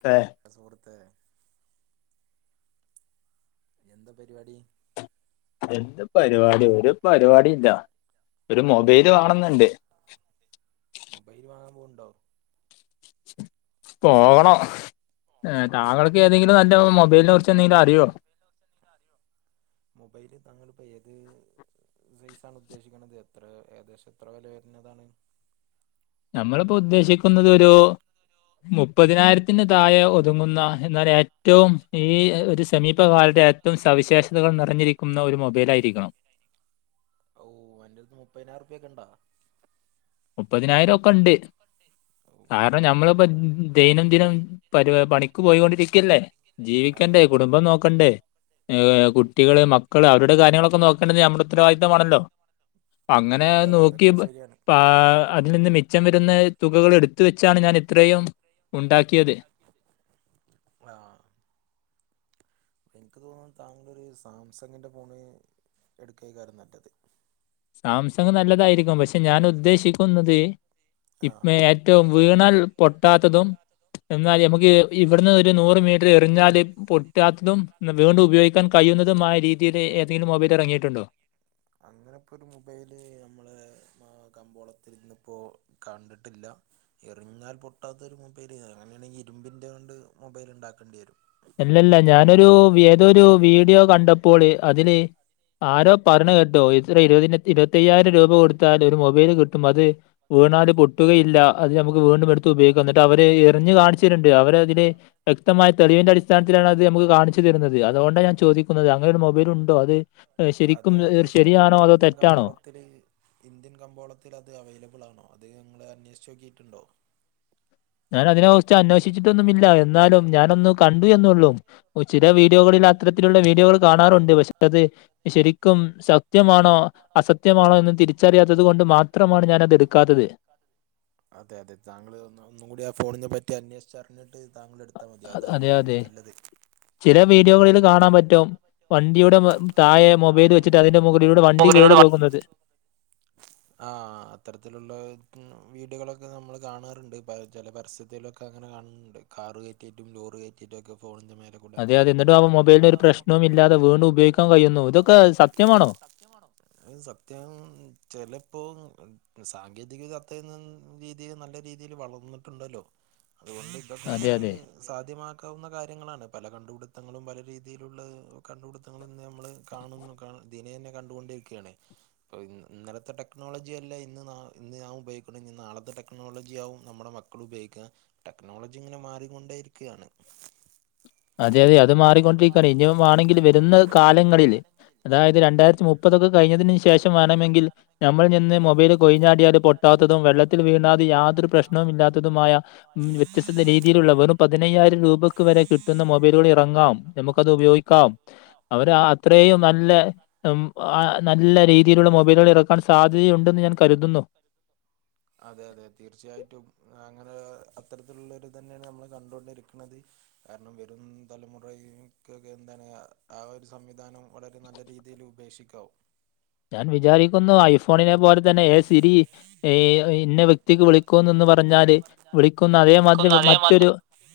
തേ കേസ് കൊടുത്ത് എന്ത പരിപാടി? എന്ത് പരിപാടി ഒരു പരിപാടില്ല ഒര് മൊബൈല് വാങ്ങണന്ന്ണ്ട് മൊബൈല് വാങ്ങാൻ പോവ്ണ്ടോ? പോകണം താങ്കൾക്ക് ഏതെങ്കിലും നല്ല മൊബൈലിനെ കുറിച്ചെന്തെങ്കിലും അറിയോ? മൊബൈല് താങ്കള്പ്പൊ ഏത് സൈസാണ് ഉദ്ദേശിക്ക്ണത് എത്ര ഏകദേശെത്ര വെല വര്ണതാണ്? നമ്മള്പ്പൊ ഉദ്ദേശിക്കുന്നത് ഒരു മുപ്പതിനായിര ത്തിന് തായെ ഒതുങ്ങുന്ന എന്നാലേറ്റവും ഈ ഒര് സമീപകാലത്തെ ഏ റ്റും സവിശേഷതകൾ നിറഞ്ഞിരിക്കുന്ന ഒര് മൊബൈലായിരിക്കണം ഔ അൻ്റെട്ത്ത് മുപ്പയ്നായിറുപ്യൊക്കെണ്ടാ? മുപ്പതിനായിരം ഒക്കെ ഉണ്ട് നായരും ഉണ്ട് കാരണം ഞമ്മള്പ്പം ദൈനം ദിനം പരി പണിക്ക് പോയി കൊണ്ടിരിക്കല്ലേ ജീവിക്കണ്ടേ കുടുംബം നോക്കണ്ടേ ഏ കുട്ടികള് മക്കള് അവരുടെ കാര്യങ്ങളൊക്കെ നോക്കേണ്ടത് നമ്മുടെ ഉത്തരവാദിത്തമാണല്ലോ അങ്ങനെ അതെ അതെ നോക്കി അത് ശരിയാണ് ആ അതിൽ നിന്ന് മിച്ചം വര്ന്ന തുകകളെട്ത്ത വെച്ചാണ് ഞാനിത്രയും ഉണ്ടാക്കിയത്. ആ ഇൻക്ക് തോന്നുന്നു താങ്കളൊര് സാംസങ്ങിൻ്റെ ഫോണ് ഇട്ക്കയ്കാരം നല്ലത് സാംസങ്ങ് നല്ലതായിരിക്കും പക്ഷെ ഞാനുദ്ദേശിക്കുന്നത് ഇ ആ ഏ റ്റവും വീണാൽ പൊട്ടാത്തതും എന്നാൽ ഞമക്ക് ഇവിട്ന്ന് ഒര് നൂറ് മീ റ്ററെറിഞ്ഞാല് പൊട്ടാത്തതും വീണ്ടും ഉപയോഗിക്കാൻ കഴിയുന്നതുമായ രീ തീല് ഏതെങ്കിലും മൊബൈലെറങ്ങിയിട്ടുണ്ടോ? അങ്ങനെപ്പൊര് മൊബൈല് നമ്മള് മ കമ്പോളത്തിലിന്ന്പ്പോ കണ്ടിട്ടില്ല എറിഞ്ഞാൽ പൊട്ടാത്തൊരു മൊബൈല് അങ്ങനെയാണെങ്കി ഇരുമ്പിൻ്റെ കൊണ്ട് മൊബൈല്ണ്ടാക്കെണ്ടി വരും. അല്ലല്ല ഞാനൊരു വി ഏതൊരു വീഡിയോ കണ്ടപ്പോള് അതില് ആരോ പറിണെ കേട്ടൂ എത്ര ഇരുപ ഇരുപത്തയ്യായിരം രൂപ കൊടുത്താൽ ഒരു മൊബൈല് കിട്ടും അത് വീണാല് പൊട്ടുകയില്ല അത് നമുക്ക് വീണ്ടും എടു ത് ഉപയോഗിക്ക എന്നിട്ട് അവര് എറിഞ്ഞു കാണിച്ച്തര്ണ്ട് അവരതില് വ്യക്തമായ തെളിവിന്റെ അടിസ്ഥ അസ്ഥാനത്തിലാണ് അത് നമുക്ക് കാണിച്ചു തരുന്നത് അതുകൊണ്ടാണ് ഞാൻ ചോദിക്കുന്നത് അങ്ങനെരു മൊബൈല് ഉണ്ടോ അത് അത്ശെരിക്കും ശെരിയാണോ അതോ തെറ്റാണോ ത്തില് ഇന്ത്യൻ കമ്പോളത്തില് അത് അവൈലബിൾ ആണോ അത് നിങ്ങൾ അന്വേഷിച്ച് നോക്കിയിട്ടുണ്ടോ ഞാൻ അതിനെ കുറിച്ച് അന്വേഷിച്ചിട്ടൊന്നുമില്ല എന്നാലും ഞാനൊന്ന് കണ്ടൂ എന്നൊള്ളൂ ഓ ചില വീഡിയോകളിൽ അത്തരത്തിലുള്ള വീഡിയോകൾ കാണാറുണ്ട് പക്ഷെ അത് ശെരിക്കും സത്യമാണോ അസത്യമാണോ എന്ന് തിരിച്ചറിയാത്തത് കൊണ്ട് മാത്രമാണ് ഞാനത് എടുക്കാത്തത് അതെ അതെ താങ്കള് ഒന്നുകൂടി ആ ഫോണിനെ പറ്റി അന്വേഷിച്ച് അറിഞ്ഞിട്ട് താങ്കൾ എടുത അത് മതി അ- അതാ അതെ, ഒന്നുകൂടി അതെ. നല്ലത് ചില വീഡിയോകളിൽ കാണാൻപറ്റും വണ്ടിയുടെ തായെ മൊബൈൽ വച്ചിട്ട് അതിന്റെ മുഖ അതിലൂടെ വണ്ടി കേറി പോകുന്നത് ആഹ് അത്തരത്തിലുള്ള വീഡിയോകളൊക്കെ നമ്മൾ കാണാറുണ്ട് ചില പരസൃത്തിലൊക്കെ ഒക്കെ അങ്ങനെ കാണണ്ട് കാറ് കയറ്റിട്ടും ലോറി കയറ്റിട്ടൊക്കെ ഫോണിന്റെമേലെ അതെ അതെ ഇന്നട്ടും ആഹ് മൊബൈലിന് ഒരു പ്രശ്നവും ഇല്ലാതെ വീണ്ടും ഉപയോഗിക്കാൻ കഴിയുന്നു ഇതൊക്കെ സത്യമാണോ അത് സത്യാണോ ഉം ചെലപ്പോ സാങ്കേതിക കത്തെഴുതുന്ന രീതിൽ നല്ല രീതിൽ വളർന്നിട്ടുണ്ടല്ലോ അതുകൊണ്ട് ഇതൊക്കെ അതെ, നമക്ക് അതെ. സാധ്യമാക്കാവുന്ന കാര്യങ്ങളാണ് പല കണ്ടുപിടുത്തങ്ങളും പല രീതിയിലുള്ള കണ്ടുപിടുത്ത കാണുന്നു നമ്മള് കാണുന്നു ദിനേന കണ്ടുകൊണ്ടിരിക്കുകയാണ് പ്പൊ ഇന്നലത്തെ ടെക്നോളജി അല്ല ഇന്ന് ഇന്ന് ഞാൻ ഉപയോഗിക്കണ ഇന്ന് നാളത്തെ ടെക്നോളജിയ ആവും നമ്മുടെ മക്കൾ ഉപയോഗിക്ക ടെക്നോളജി ഇങ്ങനെ മാറികൊണ്ടേ ഇരിക്കയാണ് അതെ അതെ അത് മാറിക്കൊണ്ടിരിക്കയാണ് ഇനിയ വാണെങ്കിൽ വരുന്ന കാലങ്ങളില് അതായത് രണ്ടായിരത്തി മുപ്പതൊക്കെ കഴിഞ്ഞതിന് ശേഷമാണ് ണങ്കിൽ നമ്മൾ നിന്ന് മൊബൈൽ കൊഴിഞ്ഞാടിയാല് പൊട്ടാത്തതും വെള്ളത്തിൽ വീണാതെ യാതൊരു പ്രശ്നവും ഇല്ലാത്തതുമായ ഉം വ്യത്യസ്തത രീതിയിലുള്ള വെറും പതിനയ്യായിരം രൂപയ്ക്ക് വരെ കിട്ട് കിട്ടുന്ന മൊബൈലുകൾ ഇറങ്ങാം നമുക്കത് ഉപയോഗിക്കാം അവര് അത്രേയും നല്ല ആ നല്ല രീതി രീതിയിലുള്ള മൊബൈലുകളൊക്കെ ഇറക്കാൻ സാധ്യതയുണ്ടെന്ന് ഞാൻ കരുതുന്നു അതെ അതെ തീർച്ചയായിട്ടും അങ്ങനെ അത്തരത്തിലുള്ളൊര് ഇതന്നെയാണ് നമ്മള് കണ്ടോണ്ടിരിക്ക്ണത് കാരണം വരും തലമുറയേ ക്കൊക്കെ എന്താണ് ആഹ് ഒരു സംവിധാനം വളരെ നല്ല രീതിയിൽ ഉപ ബേഷിക്കാവൂ ഞാൻ വിചാരിക്കുന്നു ഐഫോണിനെ പോലതന്നെ ഏ സിരി ഇന്ന വെക് വെക്തിക്ക് വിളിക്കും നെന്ന് പറഞ്ഞാല് വിളിക്കുന്ന അതേമാതിരി മറ്റൊരു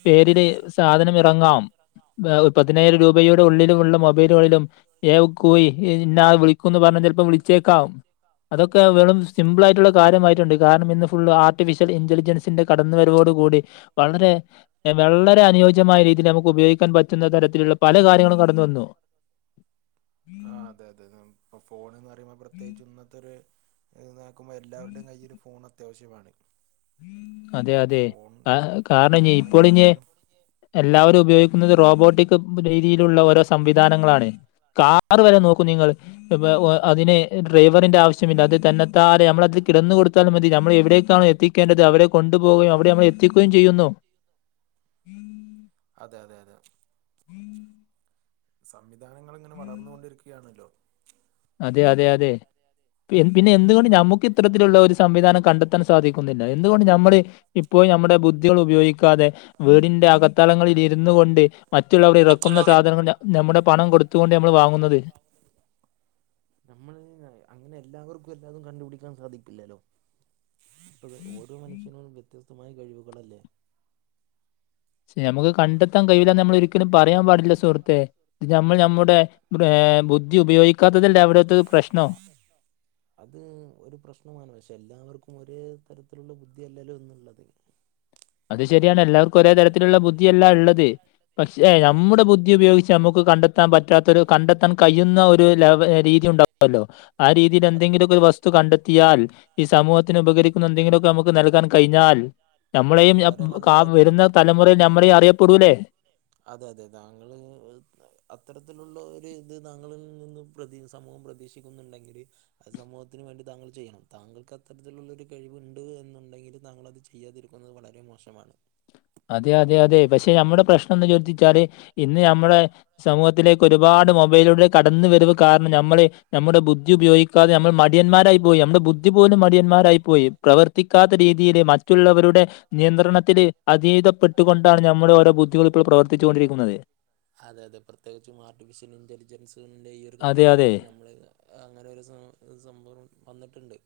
പേരില് സാധനം ഇറങ്ങാം ഇറങ്ങാം ഏഹ് പതിനായിരം രൂപയുടെ ഉള്ളിലുള്ള മൊബൈലുകളിലും ഏ കൂയി ഇഞ്ഞ ആള് വളിക്കൂന്ന് പറഞ്ഞാൽ ചെലപ്പോ വിളി ചേക്കാം അതൊക്കെ വെറും സിമ്പിൾ ആയിട്ടുള്ള കാര്യമായിട്ടുണ്ട് കാരണം ഇന്ന് ഫുൾള് ആർട്ടിഫിഷ്യൽ ഇന്റലിജൽസ് ഇതിന്റെ കടന്ന് വരവോട് കൂടി വളരെ വള്ളരെ അനുയോജ്യ രീതിയിൽ നമുക്ക് ഉപയോഗിക്കാൻ പറ്റുന്ന തരത്തിലുള്ള പല കാര്യങ്ങളും കടന്ന വന്നു ആഹ് അതെ അതെ ഇപ്പൊ ഫോണും കാര്യങ്ങളും പ്രത്യേകിച്ച് ഇന്നത്തൊര് ഇന്ന് നോക്കുമ്പോ എല്ലാവരുടെയും കയ്യില് ഫോൺ അത്യാവശ്യമാണ് അതെ അപ്പൊ അതെ ഫോൺ കാരണം ഇനി ഇപ്പോളിനി ഫോണില്ലാത്തൊരു എല്ലാവരും ഉപയോഗിക്കുന്നത് റോബോട്ടിക് രീതിയിലുള്ള ഓരോ സംവിധാനങ്ങളാണ് കാർ വരെ നോക്കൂ നിങ്ങള് പ്പം അതിന് ഡ്രൈവറിന്റെ ആവശ്യ മില്ലാ അത് തന്നെത്താനെ നമ്മളതിൽ കിന്ന് കൊടുത്താൽ മതി നമ്മൾ എവിടേക്കാണോ എത്തി ക്കേണ്ടത് അവടേ കൊണ്ടു പോവുകയും അവിടെ നമ്മളെ എത്തിക്കുകയും ചെയ്യുന്നു അതെ അതെ അതെ സംവിധാനങ്ങൾ ഇങ്ങനെ വളർന്നു കൊണ്ടിരിക്കുകയാണല്ലോ അതെ അതെ അതെ പിന്നെ എന്തുകൊണ്ട് ഞമ്മുക്ക് ഇത്തരത്തിലുള്ള ഒരു സ് സംവിധാനം കണ്ടെത്താൻ സാധിക്കുന്നില്ല എന്തുകൊണ്ട് നമ്മള് ഇപ്പോ നമ്മുടെ ബുദ്ധികൾ ഉപയോഗിക്കാതെ വീടിന്റെ അകത് ത്തളങ്ങളിൽ ഇരുന്നു കൊണ്ട് മറ്റുള്ളവർ ഇറക്കുന്ന സാധനങ്ങൾ നമ്മുടെ പണം കൊടുത്തുകൊണ്ട് നമ്മൾ വാങ്ങുന്നത് നമ്മള് അങ്ങനെ എല്ലാവർക്കും എല്ലാതും കണ്ടുപിടിക്കാൻ സാധിക്കില്ലല്ലോ ഓരോ മനുഷ്യനും വ്യത്യസ്തമായ കഴിവുകളല്ലേ ശേ നമ്മുക്ക് കണ്ടെത്താൻ കഴയില്ലാന്ന് നമ്മൾ ഒരിക്കലും പറയാൻ പാടില്ല സുഹൃത്തെ നമ്മൾ നമ്മുടെ ബുദ്ധി ഉപയോഗിക്കാത്തതല്ലേ അവിടുത്തെ പ്രശ്നം അത് ഒരു പ്രശ്നമാണ് പക്ഷെ എല്ലാവർക്കും ഒരേ തരത്തിലുള്ള ബുദ്ധിയല്ലല്ലോ ഇന്നുള്ളത് അത് ശരിയാണ് എല്ലാവർക്കും ഒരേ തരത്തിലുള്ള ബുദ്ധിയല്ല ഉള്ളത് പക്ഷേ ആ അതെ നമ്മുടെ ബുദ്ധി ഉപയോഗിച്ച് നമ്മുക്ക് കണ്ടെത്താൻ പറ്റാത്തൊരു കണ്ടെത്താൻ കഴിയുന്ന ഒരു ലവ രീതി ഉണ്ടാ വുല്ലോ ആ രീതിയിൽ അത് എന്തെങ്കിലുമൊക്കൊ ഒരു വസ് തു കണ്ടെത്തിയാൽ ഈ സമൂഹത്തിന് ഉപകരിക്കുന്ന എന്തെങ്കിലുമൊക്കെ നമുക്ക് നൽകാൻ കഴിഞ്ഞാൽ നമ്മളെയും അ വളരെ ക നല്ലതായിരിക്കും വരുന്ന തലമുറയിൽ നമ്മളെയും അറിയപ്പെടൂല്ലേ അതെ അതെ താങ്കള് അത്തരത്തിലുള്ള ഒരു ഇത് താങ്കള് നിന്നും പ്രതീ സമൂഹം പ്രതീക്ഷിക്കുന്നുണ്ടെങ്കിൽ അത് സമൂഹത്തിന് വേണ്ടി താങ്കൾ ചെയ്യണം താങ്കൾക്ക് അത്തരത്തിലുള്ള ഒരു കഴിവുണ്ട് എന്നുണ്ടെങ്കിൽ താങ്കൾ അത് ചെയ്യാതിരിക്കുന്നത് വളരെ മോശമാണ് അതെ അതെ അതെ പക്ഷെ നമ്മുടെ പ്രശ്നം എന്ന് ചോദിച്ചാല് ഇന്ന് നമ്മുടെ സമൂഹത്തിലേ ഒരുപാട് മൊബൈലിലൂടെ കടന്ന് വരവ് കാരണം നമ്മളെ നമ്മുടെ ബുദ്ധി ഉപയോഗിക്കാതെ നമ്മൾ മടിയന്മാരായി പോയി നമ്മുടെ ബുദ് ഇതുപോലും മടിയന്മാരായി പോയി പ്രവർത്തിക്കാത്ത രീതിയിലെ മറ്റ് മറ്റുള്ളവരുടെ നിയന്ത്രണത്തില് അതീദപ്പെട്ടുകൊണ്ടാണ് നമ്മുടെ ഓരോ ബുദ്ധികൾ ഇപ്പോൾ പ്രവർ ത്തിച്ചുകൊണ്ടിരിക്കുന്നത് അതെ അതെ പ്രത്യേകിച്ചും ആർട്ടിഫിഷ്യൽ ഇന്റലിജൻസിന്റെ ഈ ഒരു അതെ അതെ. കാലഘട്ടത്തിൽ നമ്മള് അങ്ങനെ ഒരു സം സംഭവം വന്നിട്ടുണ്ട്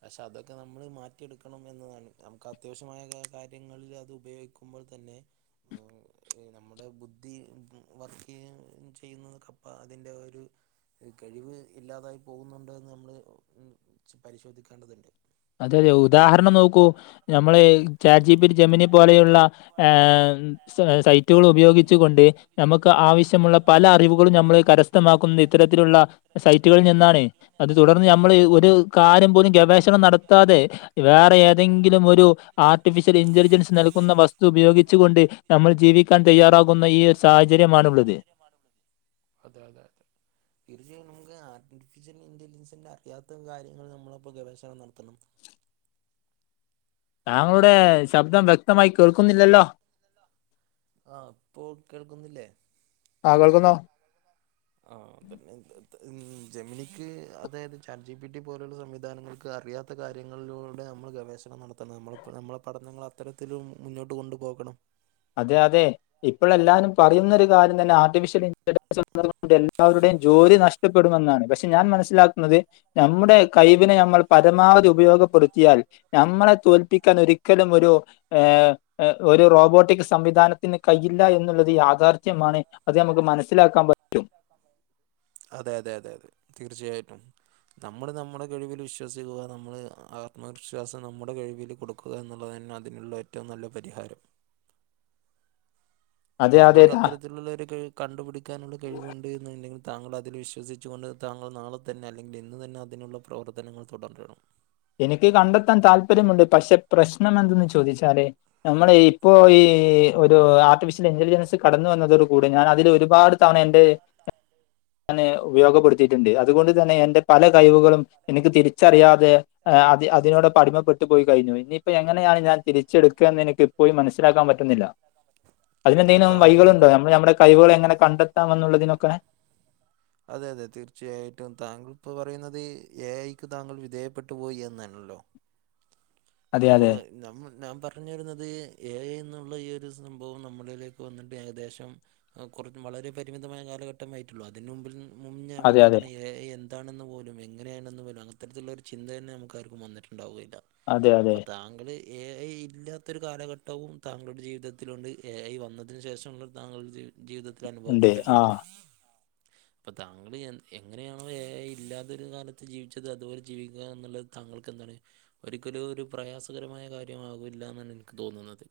പക്ഷെ അതൊക്കെ നമ്മൾ മാറ്റിയെടുക്കണം എന്നതാണ് നമുക്ക് അത്യാവശ്യമായ കാര്യങ്ങളിൽ അത് ഉപയോഗി ക്കുമ്പോൾ തന്നെ നമ്മുടെ ബുദ് ഈ വർക്ക് ചെയ്യ് ചെയ്യുന്നത്ക്കപ്പം അതിന്റെ ഒരു ഈ കഴിവ് ഇല്ലാതായി പോകുന്നുണ്ടോ എന്ന് നമ്മൾ ഉം പരിശോധിക്കേണ്ടതുണ്ട് അതെ അത് ഉദാഹരണം നോക്കൂ നമ്മള് ചാറ്റ്ജിപിടി ജമനി പോലെയുള്ള ആ സൈറ്റുകൾ ഉപയോഗിച്ചുകൊണ്ട് നമുക്ക് ആവശ്യമുള്ള പല അറിവുകളും നമ്മൾ കരസ്ഥമാക്കുന്നത് ഇത്തരത്തിലുള്ള സൈറ്റുകളിൽ നിന്നാണ് അത് തുടർന്ന് നമ്മൾ ഒരു കാര്യം പോലും ഗവേഷണം നട ത്താതെ വേറെ ഏതെങ്കിലും ഒരു ആർട്ടിഫിഷ്യൽ ഇന്റലിജൻസ് നൽകുന്ന വസ്തു ഉപയോഗിച്ചു കൊണ്ട് നമ്മൾ ജീവിക്കാൻ തയ്യാറാകുന്ന ഈ ഒരു സാഹചര്യമാണുള്ളത് [unintelligible] അതെ അതെ അതെ ഇത് ചെയ്യണെങ്കെ ആർട്ടിഫിഷ്യൽ ഇന്റലിജൻസിന്റെ അറിയാത്ത കാര്യങ്ങള് നമ്മളപ്പോ ഗവേഷണം നടത്തണം താങ്കളുടെ ശബ്ദം വ്യക്തമായി കേൾക്കുന്നില്ലല്ലോ ആഹ് ഇപ്പൊൾ കേൾക്കുന്നില്ലേ ആഹ് കേൾക്കുന്നു ആഹ് തന്നെ ജെമിനിക്ക് അതായത് ചാറ്റ്ജിപിട്ടി പോലുള്ള സംവിധാനങ്ങൾക്ക് അറിയാ ഇന്നത്തെ കാര്യങ്ങളിലൂടെ നമ്മൾ ഗവേഷണം നടത്തണം നമ്മൾ നമ്മളെ പഠനങ്ങൾ അത്തരത്തിലും മുന്നോട്ട് കൊണ്ടുപോകണം അതെ അതെ ഇപ്പളെല്ലാരും പറയുന്നൊരു കാര്യം തന്നെ ആർട്ടിഫിഷ്യൽ ഇന്റലിജൻസ് ഉള്ളത് കൊണ്ട് എല്ലാവരുടെയും ജോലി നഷ്ട പ്പെടുമെന്നാണ് പക്ഷെ ഞാൻ മനസ്സിലാക്കുന്നത് നമ്മുടെ കൈവിനെ നമ്മൾ പരമാവധി ഉപയോഗപ്പെടുത്തിയാൽ നമ്മളെ തോൽപ്പിക്കാൻ ഒരിക്കലും ഒരു ഏഹ് ഒരു റോബോട്ടിക് സംവിധാനത്തിന് കയ്യില്ല എന്നുള്ളത് യാഥാർത്ഥ്യമാണ് അത് നമുക്ക് മനസ്സിലാക്കാൻ പറ്റ് അതെ അതെ അതെ അതെ തീർച്ചയായിട്ടും നമ്മള് നമ്മുടെ കഴിവില് വിശ്വസിക്കുക നമ്മള് ആത്മവിശ്വാസം നമ്മുടെ കഴിവിൽ കൊടുക്ക ക്കുക എന്നുള്ളത് തന്നെ അതിനുള്ള ഏറ്റവും നല്ല പരിഹാരം അതെ അതെ താങ്കൾക്ക് ത അത്തരത്തിലുള്ളൊരു കഴിവ് കണ്ടുപിടിക്കാനുള്ള കഴിവുണ്ട്ന്ന്ണ്ടെങ്കിൽ താങ്കൾ അതിൽ വിശ്വസിച്ചു കൊണ്ട് താങ്കൾ നാളെ തന്നെ അല്ലെങ്കിൽ ഇന്ന് തന്നെ അതിനുള്ള പ്രവർത്തനങ്ങൾ തുടരണം എനിക്ക് കണ്ടെത്താൻ താല്പര്യമുണ്ട് പക്ഷെ പ്രശ്നം എന്തെന്ന് ചോദിച്ചാല് നമ്മൾ ഇപ്പോ ഈ ഒരു ആർട്ടിഫിഷ്യൽ ഇന്റലിജൻസ് കടന്ന് വന്നതോടു കൂടി ഞാൻ അതിലൊരുപാട് തവണ എന്റെ [unintelligible] ഞാന് ഉപയോഗപ്പെടുത്തിയിട്ടുണ്ട് അതുകൊണ്ട്തന്നെ എന്റെ പല കയിവുകളും എനിക്ക് തിരിച്ചറിയാതെ അ അതിനോടൊപ്പം അടിമപ്പെട്ടു പോയി കയിഞ്ഞു ഇനി ഇപ്പൊ എങ്ങനെയാണ് ഞാൻ തിരിച്ചെടുക്കാന്ന് എനിക്ക് ഇപ്പോഴും മനസ്സിലാക്കാൻ പറ്റുന്നില്ല അല്ല അതിനെന്തേലും താങ്കളും വൈകളുണ്ടോ നമ്മൾ നമ്മടെ കഴിവുകൾ എങ്ങനെ കണ്ടെത്താം എന്നുള്ളതിനൊക്കെ അതെയതെ തീർച്ചയായിട്ടും താങ്കളിപ്പൊ പറയുന്നത് എ ഐക്ക് താങ്കൾ വിധേയപ്പെട്ടു പോയി എന്നാണല്ലോ അതെ അപ്പൊ അതെ നമ്മൾ ഞാൻ പറഞ്ഞു വരുന്നത് എഐ ന്നുള്ള ഈ ഒരു സംഭവം നമ്മളിലേക്ക് വന്നിട്ട് ഏകദേശം കൊറച്ച് വളരെ പരിമിതമായ കാലഘട്ടമേ ആയിട്ടുള്ളൂ അതിന് മുമ്പിൽ മുന്നേ അതെ നമുക്ക് അതെ എന്താണ് യെ ഐ എന്താ ന്താണെന്ന് പോലും എങ്ങനെയാണെന്ന് പോലും അത്തരത്തിലുള്ള ഒരു ചിന്ത തന്നെ നമുക്കാർക്കും വന്നിട്ടുണ്ടാവുല്ല അതെ അതെ അപ്പൊ താങ്കള് എ ഐ ഇല്ലാത്തൊരു കാലഘട്ടവും താങ്കളുടെ ജീവിതത്തിലുണ്ട് എ ഐ വന്നതിന് ശേഷമുള്ള താങ്കളുടെ ജീ ജീവിതത്തില് ഉണ്ട് ആ അനുഭവപ്പെട്ടിട്ടുണ്ടാവും അപ്പൊ താങ്കൾ എങ്ങനെയാണോ എ ഐ ഇല്ലാതൊരു കാലത്ത് ജീവിച്ചത് അതുപോലെ ജീവിക്കുക എന്നുള്ളത് താങ്കൾക്ക് എന്താണ് ഒരിക്കലും ഒരു പ്രയാസകരമായ കാര്യമാവില്ല എന്നാണ് ഇനിക്ക് തോന്നുന്നത്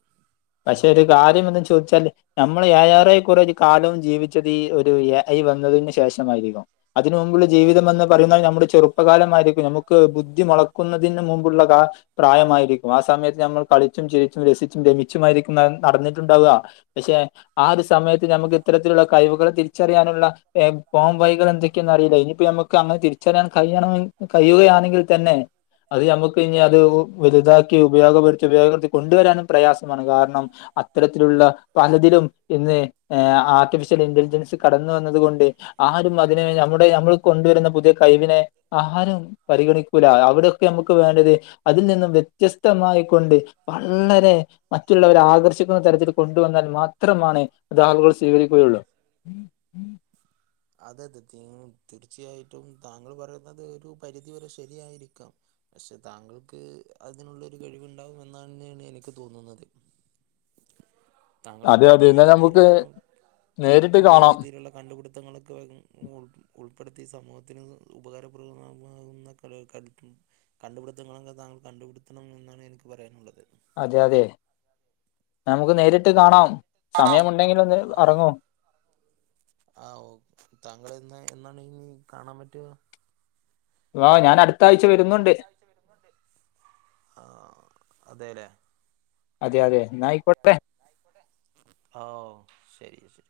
പക്ഷെ ഒരു കാര്യം എന്താ ചോദിച്ചാല് നമ്മള് യേ ആറെ കുറേ ഒരു കാലവും ജീവിച്ചത് ഈ ഒരു എ ഐ വന്നതിന് ശേഷമായിരിക്കും അതിന് മുമ്പുള്ള ജീവിതം വന്ന പറയുന്ന നമ്മുടെ ചെറുപ്പകാലമായിരിക്കും നമുക്ക് ബുദ്ധി മുളക്കുന്നതിന് മുമ്പുള്ള ക പ്രായമായിരിക്കും ആ സമയത്ത് നമ്മൾ കളിച്ചും ചിരിച്ചും രസിച്ചും രമിച്ചുമായിരിക്കും ന നടന്നിട്ടുണ്ടാവ പക്ഷെ ആ ഒരു സമയത്ത് നമുക്ക് ഇത്തരത്തിലുള്ള കഴിവുകൾ തിരിച്ചറിയാനുള്ള ഏം പോം വഴികൾ എന്തൊക്കെയെന്ന്റിയില്ല ഇനിയിപ്പ നമക്ക് അങ്ങനെ തിരിച്ചറിയാൻ കഴിയണ കഴിയുകയാണെങ്കിൽ തന്നെ അത് നമുക്കിനി അത് വലുതാക്കി ഉപയോഗപ്പെടുത്തി ഉപയോഗപ്പെടുത്തി കൊണ്ടുവരാനും പ്രയാസമാണ് കാരണം അത്തരത്തിലുള്ള പലതിലും ഇന്ന് ഏ ആർട്ടിഫിഷ്യൽ ഇന്റലിജൻസ് കടന്നു വന്നത് കൊണ്ട് ആരും അതിനെ നമ്മുടെ നമ്മൾ കൊണ്ടുവരുന്ന പുതിയ കഴിവിനെ അഹാരം പരിഗണിക്കൂല അവിടൊക്കെ നമുക്ക് വേണ്ടത് അതിൽ നിന്നും വ്യത്യസ്തമായിക്കൊണ്ട് വള്ളരെ മറ്റുള്ളവരെ ആകർഷിക്കുന്ന തരത്തിൽ കൊണ്ടുവന്നാൽ മാത്രമാണ് അതാളുകൾ സ്വീകരിക്കുകയുള്ളു. [unintelligible] അതെ അത് തീ തീർച്ചയായിട്ടും താങ്കൾ പറയുന്നത് ഒരു പരിധിവരെ ശരിയായിരിക്കാം പക്ഷെ താങ്കൾക്ക് അതിനുള്ളൊരു കഴിവുണ്ടാവും എന്നന്നേണ് എനിക്ക് തോന്നുന്നത്. താങ്കൾക്ക് അതെ അതെ പറ്റുന്ന ഇന്ന നമുക്ക് രീതിയിലൊക്കെ നേരിട്ട് പുതിയ കാണാം രീതിയിലുള്ള കണ്ടുപിടുത്തങ്ങൾക്കെ ഉ ഉൾ പ്പെടുത്തീ സമൂഹത്തിന് ഉപകാരപ്രദമാകുന്ന കളി കരുത്തും കണ്ടുപിടുത്തങ്ങളൊക്കെ താങ്കൾ കണ്ടുപുടുത്തണം എന്നാണ് എനിക്ക് പറയാനുള്ളത്. അതെയതെ നമുക്ക് നേരിട്ട് കാണാം. ആം സമയമുണ്ടെങ്കിൽ ഒന്ന് ആ ഇറങ്ങൂ ആ ഓ താങ്കളെന്ന് എന്നാണ്ഞ്ഞ് കാണാൻ പറ്റാ ആഹ് ഞാൻ അട് ആഹ് ഞാനട്ത്താഴ്ച വരുന്നുണ്ട് ആ അതെലേ അതെയതെ ന്നായിക്കോട്ടേ. ആ ഓഹ് ശരി ശരി